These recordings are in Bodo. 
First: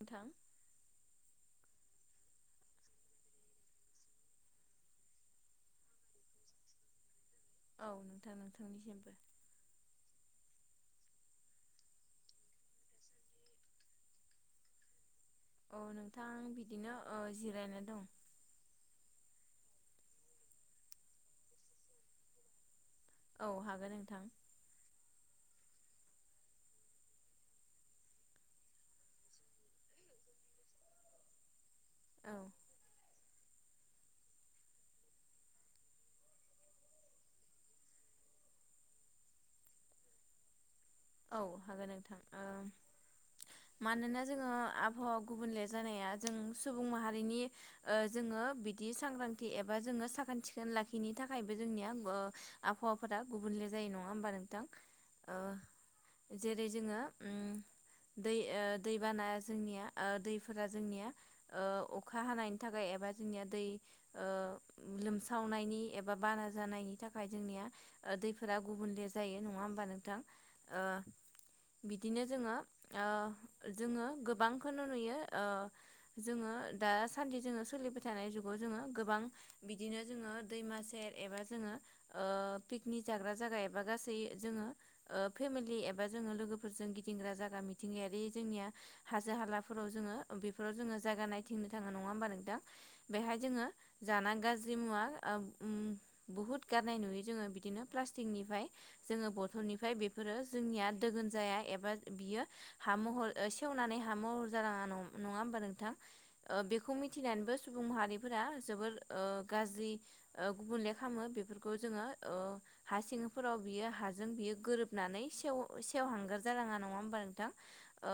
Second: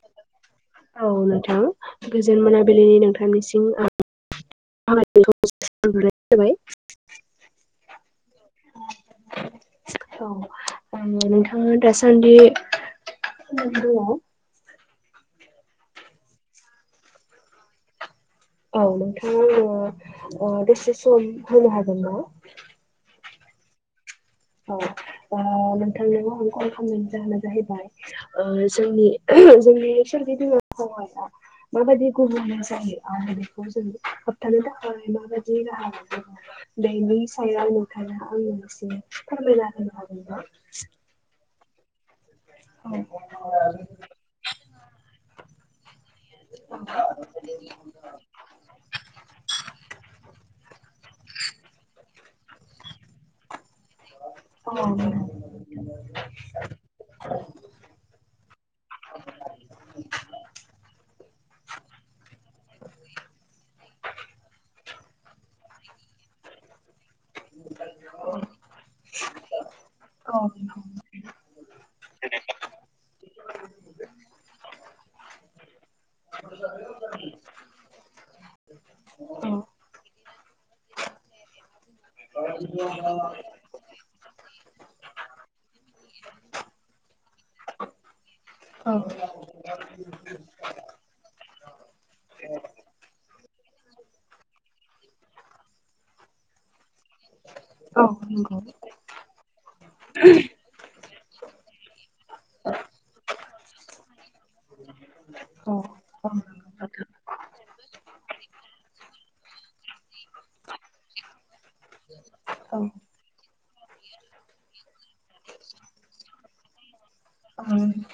नोंथां औ नोंथां गोजोन मोनाबिलिनि नोंथांनिसिं आ [unintelligible] औ नोंथां नोंथांनिसिमबो। औ नोंथाङा दासान्दि [unintelligible] दङ' औ नोंथां आं बिदिनो ओ जिरायनानै दं। औ नोंथाङा आंनो अ दसे सम होनो हागोन ना? औ हागोन नोंथां। औ दा नोंथांनाव आं कल खालामनायनि जाहोना जाहैबाय ओ जोंनि जोंनि इसोर [unintelligible] माबायदि औ गुबुम जायो आरो बेखौ जों हाबथानो थाखाय माबायदि राहा मोनो? बेनि सायाव नोंथाङा आंनो एसे फोरमायना होनो हागोन ना? औ हागोन नोंथां ओ मानोना जोङो आबहावा गुबुनले जानाया जों औ सुबुं माहारिनि ओ जोङो बिदि सांग्रांथि एबा जोङो साखोन सिखोन लाखिनि थाखाय बे जोंनिया ग आबहावाफोरा गुबुनले जायो नङा होमबा नोंथां? औ नंगौ। ओ जेरै जोङो उम [unintelligible] दै ओ दैबाना जोंनिया ओ दैफोरा जोंनिया ओ अखा हानायनि थाखाय एबा जोंनिया दै ओ लोमसावनायनि एबा बाना जानायनि थाख‌ खाय जोंनिया ओ दैफोरा गुबुनले जायो नङा होमबा नोंथां? ओ बिदिनो जोङो ओ जोङो गोबांखोनो नुयो ओ जों ङो दा सान्दै जाङो सोलिबाय थानाय जुगाव जोङो गोबां बिदिनो जोङो दैमा सेर एबा दा जोंङो ओ पिकनि जाग्रा जागा एबा गासै जोंङो ओ फेमिलि एबा जोंङो लोगोफोरजों गिदिंग्रा जागा मिथिंगायारि जोंनिया औ हाजो हालाफोराव जोंङो बेफोराव जोंङो जागा नायथिंनो थांङो नंङा होमबा नोंथां बेहाय जोंङो जाना गाज्रि मुवा उम बहुद गारनाय नुयो जोंङो बिदिनो औ प्लासटिक नंगौ निफाय जोंङो बटलनिफाय बेफ फोरो जोंनिया दोगोन जाया एबा बियो हा महर ओ सेवनानै हा महर जालाङा न नंङा होमबा नोंथां ओ बेखौ मिथिनानैबो सुबुं माहारिफोरा जोबोर ओ गाज्रि ओ गुबुनले खालामो बेफोर खो जोंङो ओ हा सिङांफोराव बियो हाजों बियो गोरोब नानै सेव सेवहांगार जालाङा नंङा होमबा नोंथां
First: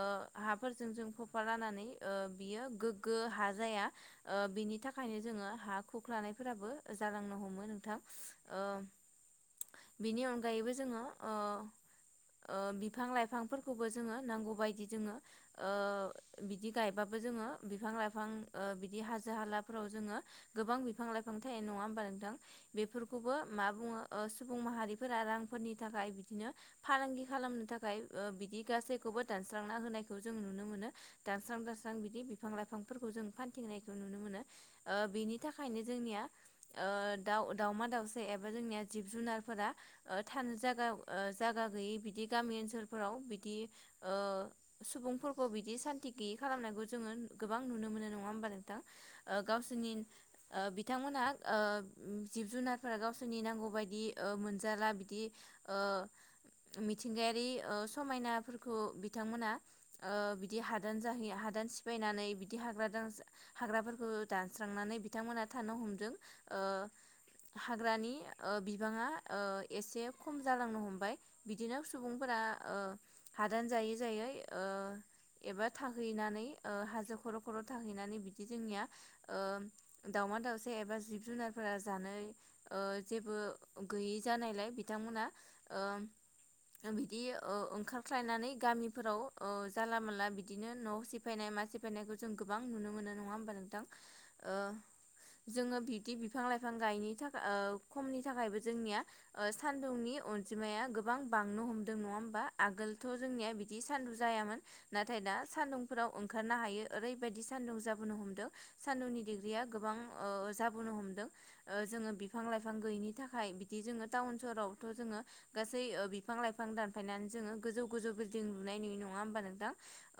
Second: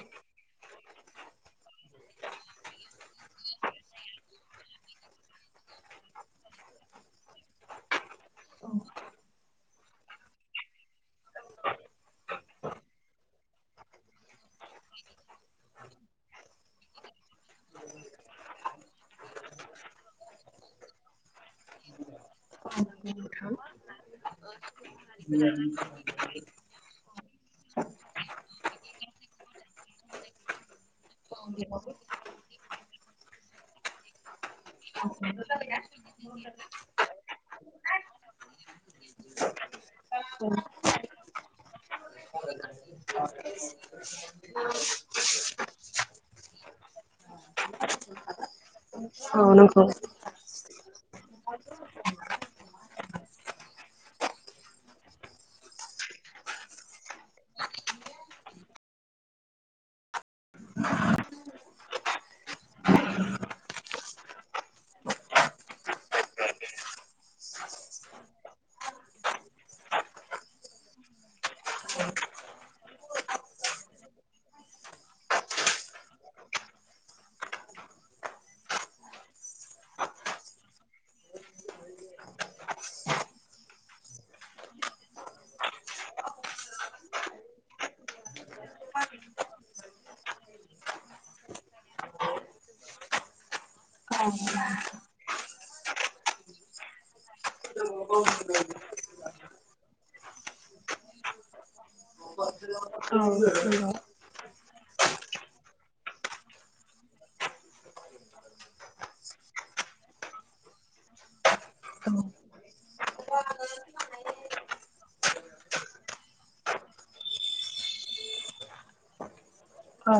ओ हाफोर जोंजों खफालानानै ओ बियो गोग्गो हा जाया ओ बिनि थाखाय नो जोङो हा खखलानायफोराबो जालांनो हमो नोंथां ओ बिनि अनगायैबो जोंङो ओ फोरखौबो जोंङो नांगौ बायदि जोंङो [inaudible] बिदि गायबाबो जोंङो बिफां लाइफां ओ बिदि हाजो हालाफोराव जोंङो गोबां बिफां लाइफां फां थे नङा होमबा नोंथां बेफोरखौबो मा बुंङो ओ सुबुं माहारिफोरा रांफोरनि थाखाय बिदिनो फालांगि खालामनो थाखाय ओ बिदि गासैखौबो दानस्रांना होनायखौ जों नुनो मोनो। दानस्रां दानस्रां बिदि बिफां लाइफांफोरखौ जों फान्थिं नायखौ नुनो मोनो ओ बेनि थाखायनो जोंनिया ओ दाउ दाउमा दाउसे एबा जोंनिया जिब जुनार फोरा ओ थानो जायाव जागा गैयि बिद दि गामि ओनसोलफोराव बिदि ओ सुबुंफोरखौ बिदि सान्ति गैयि खालामनायखौ जोंङो गोबां नुनो मोनो नंङा होमबा नोंथां ओ गावसोरनि ओ बिथांमोनहा ओ जिब जुनारफोरा गावसोरनि नांगौ बायदि मोनजाला बिदि ओ [inaudible] मिथिंगायारि ओ समायनाफोरखौ बिथांमोना ओ बिदि हादान जाहैयो हादान सिफायनानै बिदि हाग्रा दांस्रा हाग्राफोरखौ दानस्रांनानै बिथांमोनहा थानो हमदों ओ ओ हाग्रानि ओ बिबांङा ओ एसे खम जालांनो हम बाय बिदिनो सुबुंफोरा ओ हादान जायै जायै ओ एबा थाहैनानै ओ हाजो खर खर थाहैनानै बिदि जोंनिया ओ दाउ मा दाउसा एबा जिब जुनारफोरा जानाय ओ जेबो गैयि जानायलाय बिथांमोना [inaudible] नो बिदि ओ ओंखारख्लायनानै गामिफोराव ओ जानला मानला बिदिनो न सिफायनाय मानसिफेनायखौ जों गोबां नुनो मोनो नंङा होमबा नोंथां ओ जोङो बिब्दि बिफां लाइफां गायनि थाखाय ओ खमनि थाखायबो जोंनिया ओ सान्दुंनि जिमाया गोबां बांनो हमदों नंङा होमबा आगोलथ जोंनिया बिदि सान्दुं जायामोन नाथाय दा सान्दुंफोराव ओंखारनो हायो ओरैबायदि सान्दुं जाबोनो हमदों सान्दुंनि डिग्रिया गोबां ओ बो जाबोनो हमदों ओ जोंङो नोंथां। बिफां लाइफां गैयिनि थाखाय बिदि जोंङो टाउन सहरावथ जोंङो गासै ओ बिफां लाइफां दानफायनानै जोंङो गोजौ गोजौ बिल्डिं लुनाय नुयो नंङा होमबा नोंथां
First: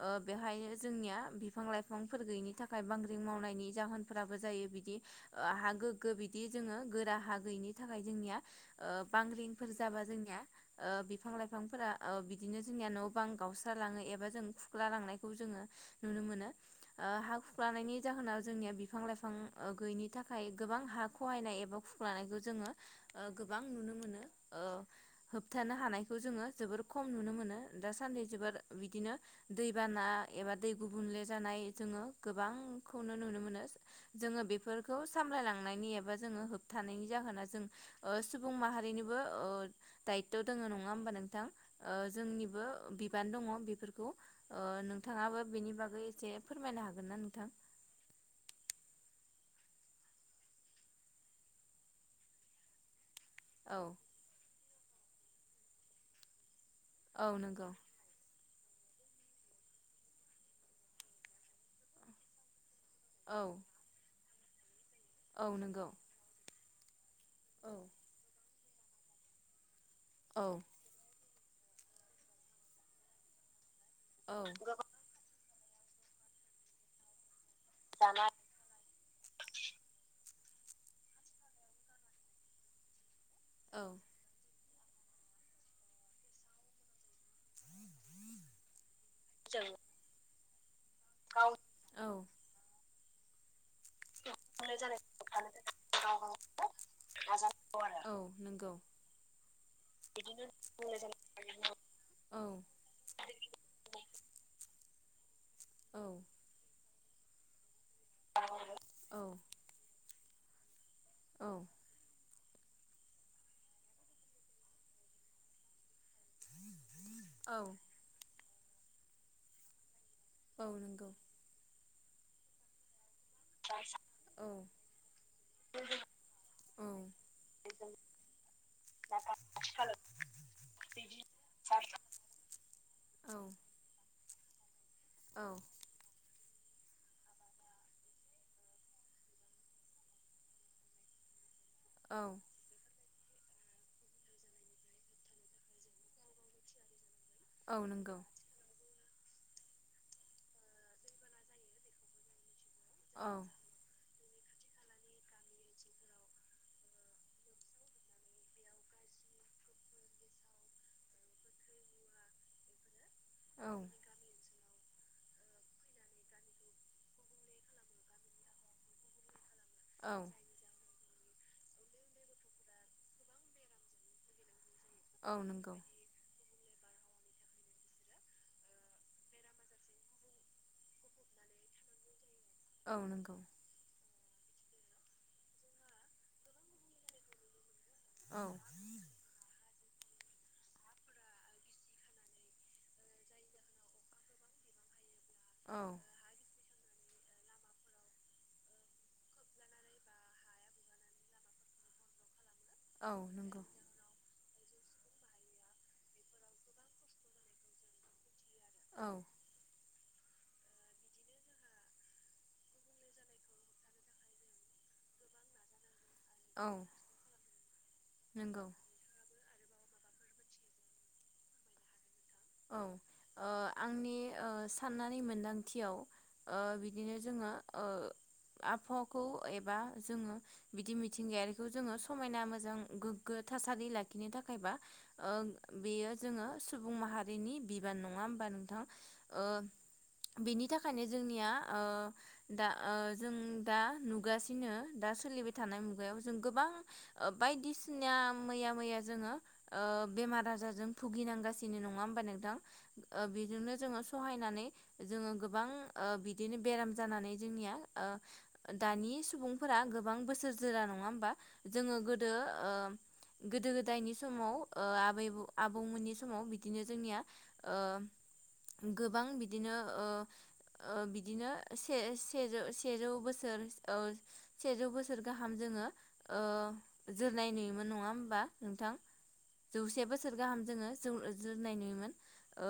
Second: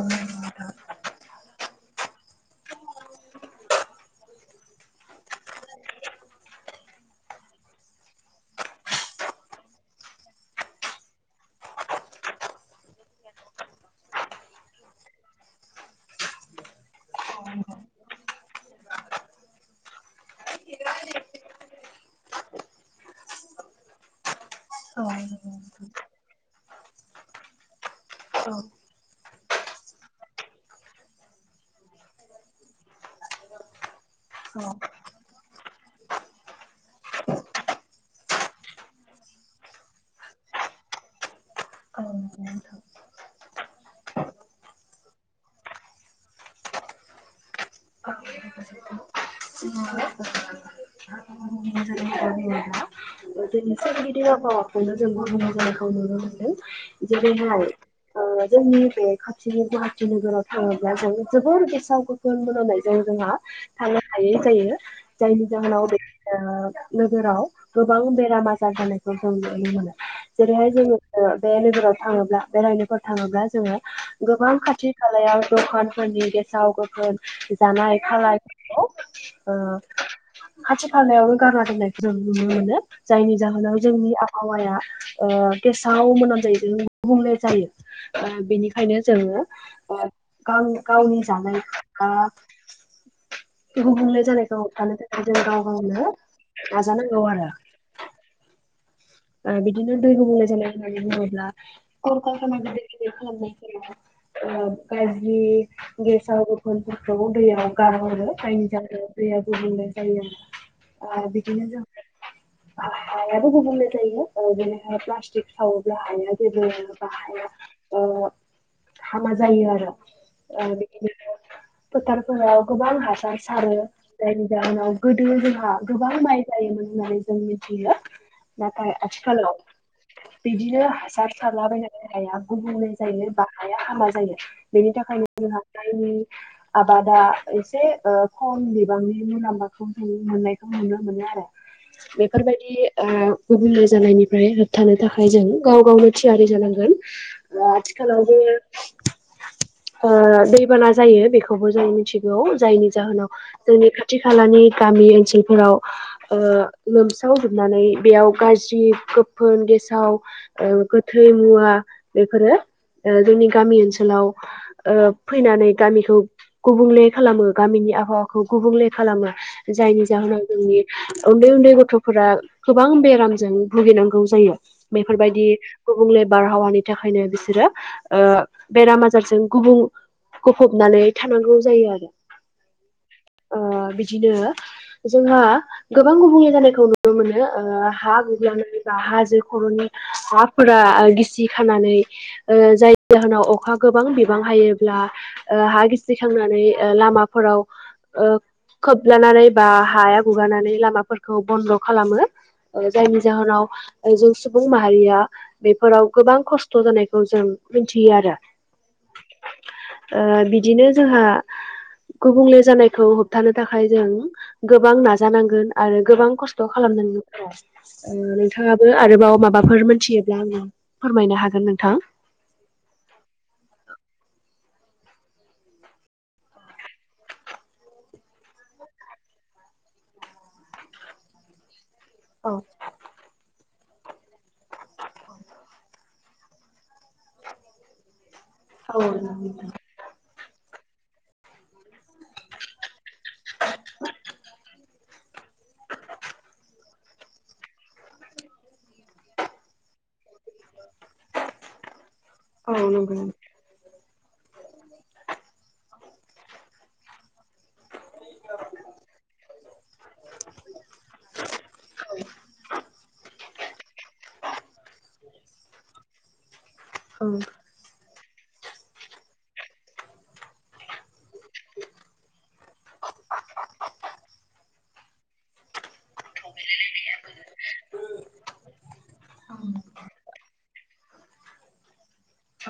ओ बेहायनो जोंनिया बिफां लाइफांफोर गैयिनि थाखाय बांग्रिं मावनायनि जाहोनफोराबो जायो बिदि ओ हा गोग्गो बिदि जोंङो गोरा हा गैयिनि थाखाय जोंनिया ओ बांग्रिंफोर जाबा जोंनिया ओ बिफां लाइफांफोरा ओ बिदिनो जोंनिया न बां गावस्रा लाङो एबा जों खु खुख्लांनायखौ जोंङो नुनोमोनो ओ हा खुखानायनि जाहोन जोंनि बिफां लाइफां गैयिनि थाखाय गोबां हा खहायनाय एबा खुख्लानायखौ जोंङो ओ गोबां नुनो मोनो। ओ औ होबथानो हानायखौ जोंङो जोबोर खम नुनो मोनो दासान्दि जोबोर बिदिनो दैबाना ना‌ एबा दैगुबुंले जानाय जोंङो‌ गोबांखौनो नुनो मोनो जोंङो बेफोरखौ सामलायांनायनि एबा जोंङो होबथानायनि जाहोना जों ओ सुबुं माहारिनि [unintelligible] दायथ दोंङो नंङा होमबा नोंथां ओ जोंनिबो बिबान दङ बेफोरखौ ओ नोंथाङाबो बेनि बागै एसे फोरमायनो हागोन ना नोंथां? [unintelligible] [unintelligible] जोंनि औ सोरगिदिं आबहावाखौनो जों गुबुले जानायखौ नुनो मोनदों। औ जेरैनो आरो नंगौ ओ जोंनि बे खाथिनि गुवाहाटि नोगोराव थाङोब्ला जों जोबोर गेसाव गोफोन मोनामनाय जों जोंहा औ थानो हायै जायो जायनि औ जाहोनाव नंगौ बे ओ नोगोराव औ गोबां बेराम आजार जानायखौ जों नुनो मोनो औ जेरैहाय जोङो बे नोगोराव थाङोब्ला बेरायनोफोर थाङोब्ला जोङो औ गोबां खाथि खालायाव द'खानफोरनि गेसाव गोफोन जानाय खालायफोरखौ ओ खाथि खालायावनो गारनानै दोननायखौ जों नुनो मोनो जायनि जाहोनाव औ जोंनि आबहावाया ओ गेसाव मोनामनायजोंनो गुबुंले जायो ओ बेनिखायनो जोङो जों ओ गाव-गावनि गाव औ जानायखौ बे गुबुंले जानायखौ होबथानो थाखाय जों गाव-गावनो औ नंगौ ओ बिदिनो दै बिदिनो गुबुंले जानाय होननानै बुङोब्ला औ कलखारखाना गिदिर-गिदिर खालामनाय जोङो ओ गाज्रि औ गेसाव गोफोन फोर खौ दैयाव गारहरो जायनिजाहोनाव औ दैया गुबुंले जायो आरोना। ओ औ बिदिनो जों हा-हायाबो गुबुंले जा जायो ओ बेनिखायनो प्लास्टिक सावोब्ला हाया जेबो बा हाया औ ओ हामा जायो आरो औ ओ नंगौ बिदिनोथ' फोथारफोराव गोबां हास सार औ सारो औ जायनि जाहोनाव गोदो जोंहा गोबां माइ औ जायोमोन होननानै जों मिथियो। नाथाय आथिखालाव बिदिनो हासार सारलाबायनानै हाया गुबुंले जायो बा हाया हाम मा जायो बेनि थाखायनो जोंहा [unintelligible] आबादा एसे ओ खम बिबांनि मुलाम्फाखौ जों मोननायखौ नुनो मोनो आरो। बेफोरबायदि ओ गुबुंले जानायनिफ्राय होबथानो थाखाय जों गाव-गावनो थियारि जानांगोन। ओ औ नंगौ आथिखालावबो ओ दैबाना जायो बेखौबो जों मिथिगौ। जायनि औ जाहोनाव जोंनि खा थि खालानि गामि ओनसोलफोराव ओ लोमसावजोबनानै बेयाव गाज्रि गोफोन गेसाव ओ गोथै मुवा बेफोरो ओ जोंनि औ गामि ओनसोलाव ओ फैनानै गामिखौ गुबुंले खालामो गामिनि आबहावाखौ गुबुंले खालामो। जायनि औ जाहोनाव जोंनि उन्दै-उन्दै गथ'फोरा गोबां बेराम जों भुगिनांगौ जायो औ बेफोरबायदि नंगौ गुबुंले बारहावानि थाखायनो बिसोरो ओ बेराम आजारजों गुबुं गफबनानै थानांगौ जायो आरो औ नंगौ ओ बिदिनो जोंहा गोबां गुबुंले जानायखौ नुनो मोनो ओ हा औ गिबियावनो बबेबा हाजो खर'नि हाफोरा गिसि खानानै ओ जायनि जा होनाव अखा गोबां बिबां हायोब्ला ओ औ हा गिसिखांनानै ओ लामाफोराव ओ खोबलानानै बा हाया गुगानानै लामाफोरखौ बन्द खालामो। औ जायनि नंगौ जाहोनाव जों सु सुंबुं माहारिया बेफोराव गोबां खस्थ' जानायखौ जों मिथियो आरो। औ ओ बिदिनो जोंहा गुबुंले जानायखौ होबथानो थाखाय जों गोबां नाजानांगोन आरो गोबां खस्थ' औ खालामनांगोन नंगौ नोंथांङाबो आरोबाव माबाफोर मोन मिथियोब्ला आंनो फोरमायनो हागोन नोंथां। औ ओ आंनि ओ साननानै मोनदांथियाव ओ बिदिनो जोङो ओ। आबहावाखौ एबा जोंङो बिदि मिथिंगायारिखौ जोङो समायना औ मोजां गोगो थासारि लाखिनो थाखाय बा ओ बेयो जोङो सुबुं माहारिनि बिबान नंङा। बा नोंथां ओ नोंथां बेनि थाखायनो जोंनिया ओ दा ओ जों दा नुगासिनो। दा सोलिबाय थानाय मुगायाव जों गोबां ओ बायदिसिना मैया-मैया जोङो ओ ओ बेमार आजारजों भुगिनांगासिनो नंङा। होनबा नोंथां औ औ नंगौ। ओ बेदिनो‌ जों सहायनानै जोंङो गोबां ओ बेदिनो बेराम माने जोंनिया ओ दानि सुबुंफोरा गोबां बोसोर जोरा नंङा होनबा जोङो गो दो ओ गोदो गोदायनि समाव ओ आबै आबौमोननि समाव बिदिनो जोंनिया ओ [inaudible] गोबां बिदिनो ओ ओ बिदिनोे‌ से सेजौ से‌ सेजौ बोसोर ओ गाहाम जो जोंङो ओ जोरनाय नुयोमोन नङा होमबा नोंथां। जौसे बोसोर गाहाम जोंङो जोरनाय नुयोमोन। ओ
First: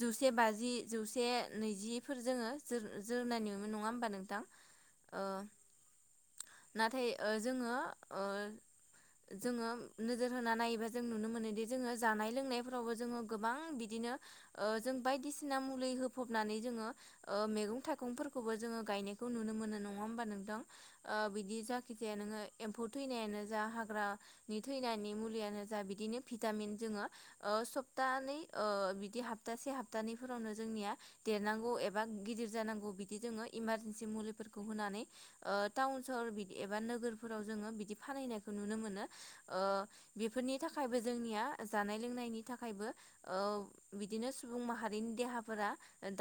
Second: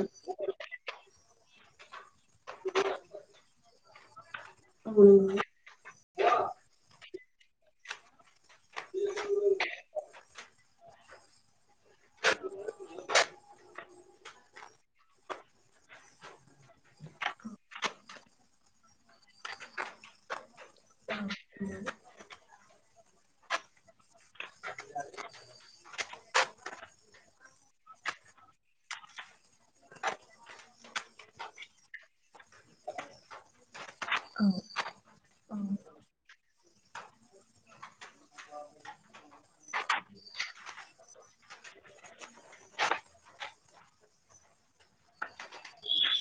जौसे बाजि जौसे नैजिफोर जोंङो जोर जोरनाय नुयोमोन नंङा होमबा नोंथां? ओ [unintelligible] नाथाय ओ जोंङो ओ जोंङो नोजोर होना नायोबा जों नुनो मोनोदि जोंङो जानाय लोंनाय खौबो जोंयो गोबां बिदिनो ओ जों बायदिसिना मुलि‌ होफबनानै‌ ओ‌ जोंङो ओ मेगं मैगं थाइगंफोरखौबो जोंङो गायनायखौ नुनो मोनो नंङा होनबा नोंथां बिदि जायखि जाया नो एम्फौ थैनायानो जा हाग्रानि थैनायनि मुलियानो जा बिदिनो भिटामिन जोङो ओ सप्तानै ओ बिदि हप्तासे हाबतानैफोरावनो जोंनिया देरनांगौ एबा गि गिदिर जांनांगौ बिदि जोङो इमारजिंसि मुलिफोरखौ होनानै ओ टावन सहर एबा नोगोराव जोङो बेदि फानहैनामखौ नुनो मोनो। ओ‌ बेफोरनि थाखायबो‌ जोंनिया जानाय लोंनायनि थाखायबो ओ बिदिनो सुबुं माहारिनि देहाफोरा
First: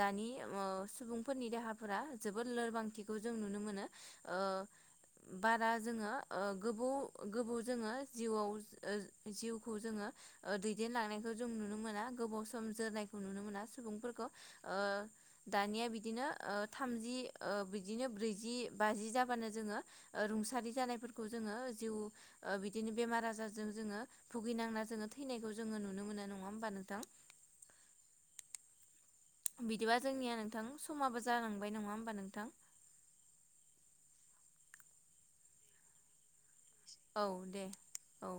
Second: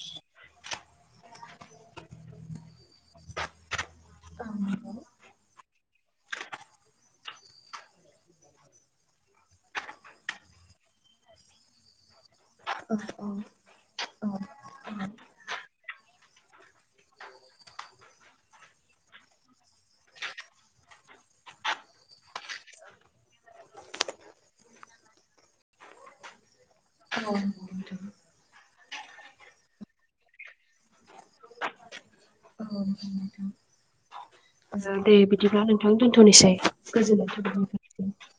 दानि ओ सुबुंफोरनि देहाफोरा जोबोद लोरबांथिखौ जों नुनो मोनो ओ। बारा जोङो ओ गोबौ-गोबौ जोङो जिउआव ओ जिउखौ जोङो दैदेनलांनायखौ जों नुनो मोना गोबाव सम जोरनायखौ नुनो मोना सुबुंफोरखौ ओ दानिया बिदिनो ओ थामजि ओ‌ बिदिनो ब्रैजि बाजि जाबानो जोङो ओ रुं रुंसारि जानायफोरखौ जोङो जिउ बिदिनो बेमार आजारजों जोंङो भुगिनांना जोंङो थैनायखौ जों नुनो मोनो नंङा होनबा नोंथां? औ बिदिबा जोंनिया नोंथां समाबो जालांबाय नङा होमबा नोंथां? दे बिदिब्ला नोंथां दोनथ'निसै। औ गोजोनाय थाबाय दे नोंथां। औ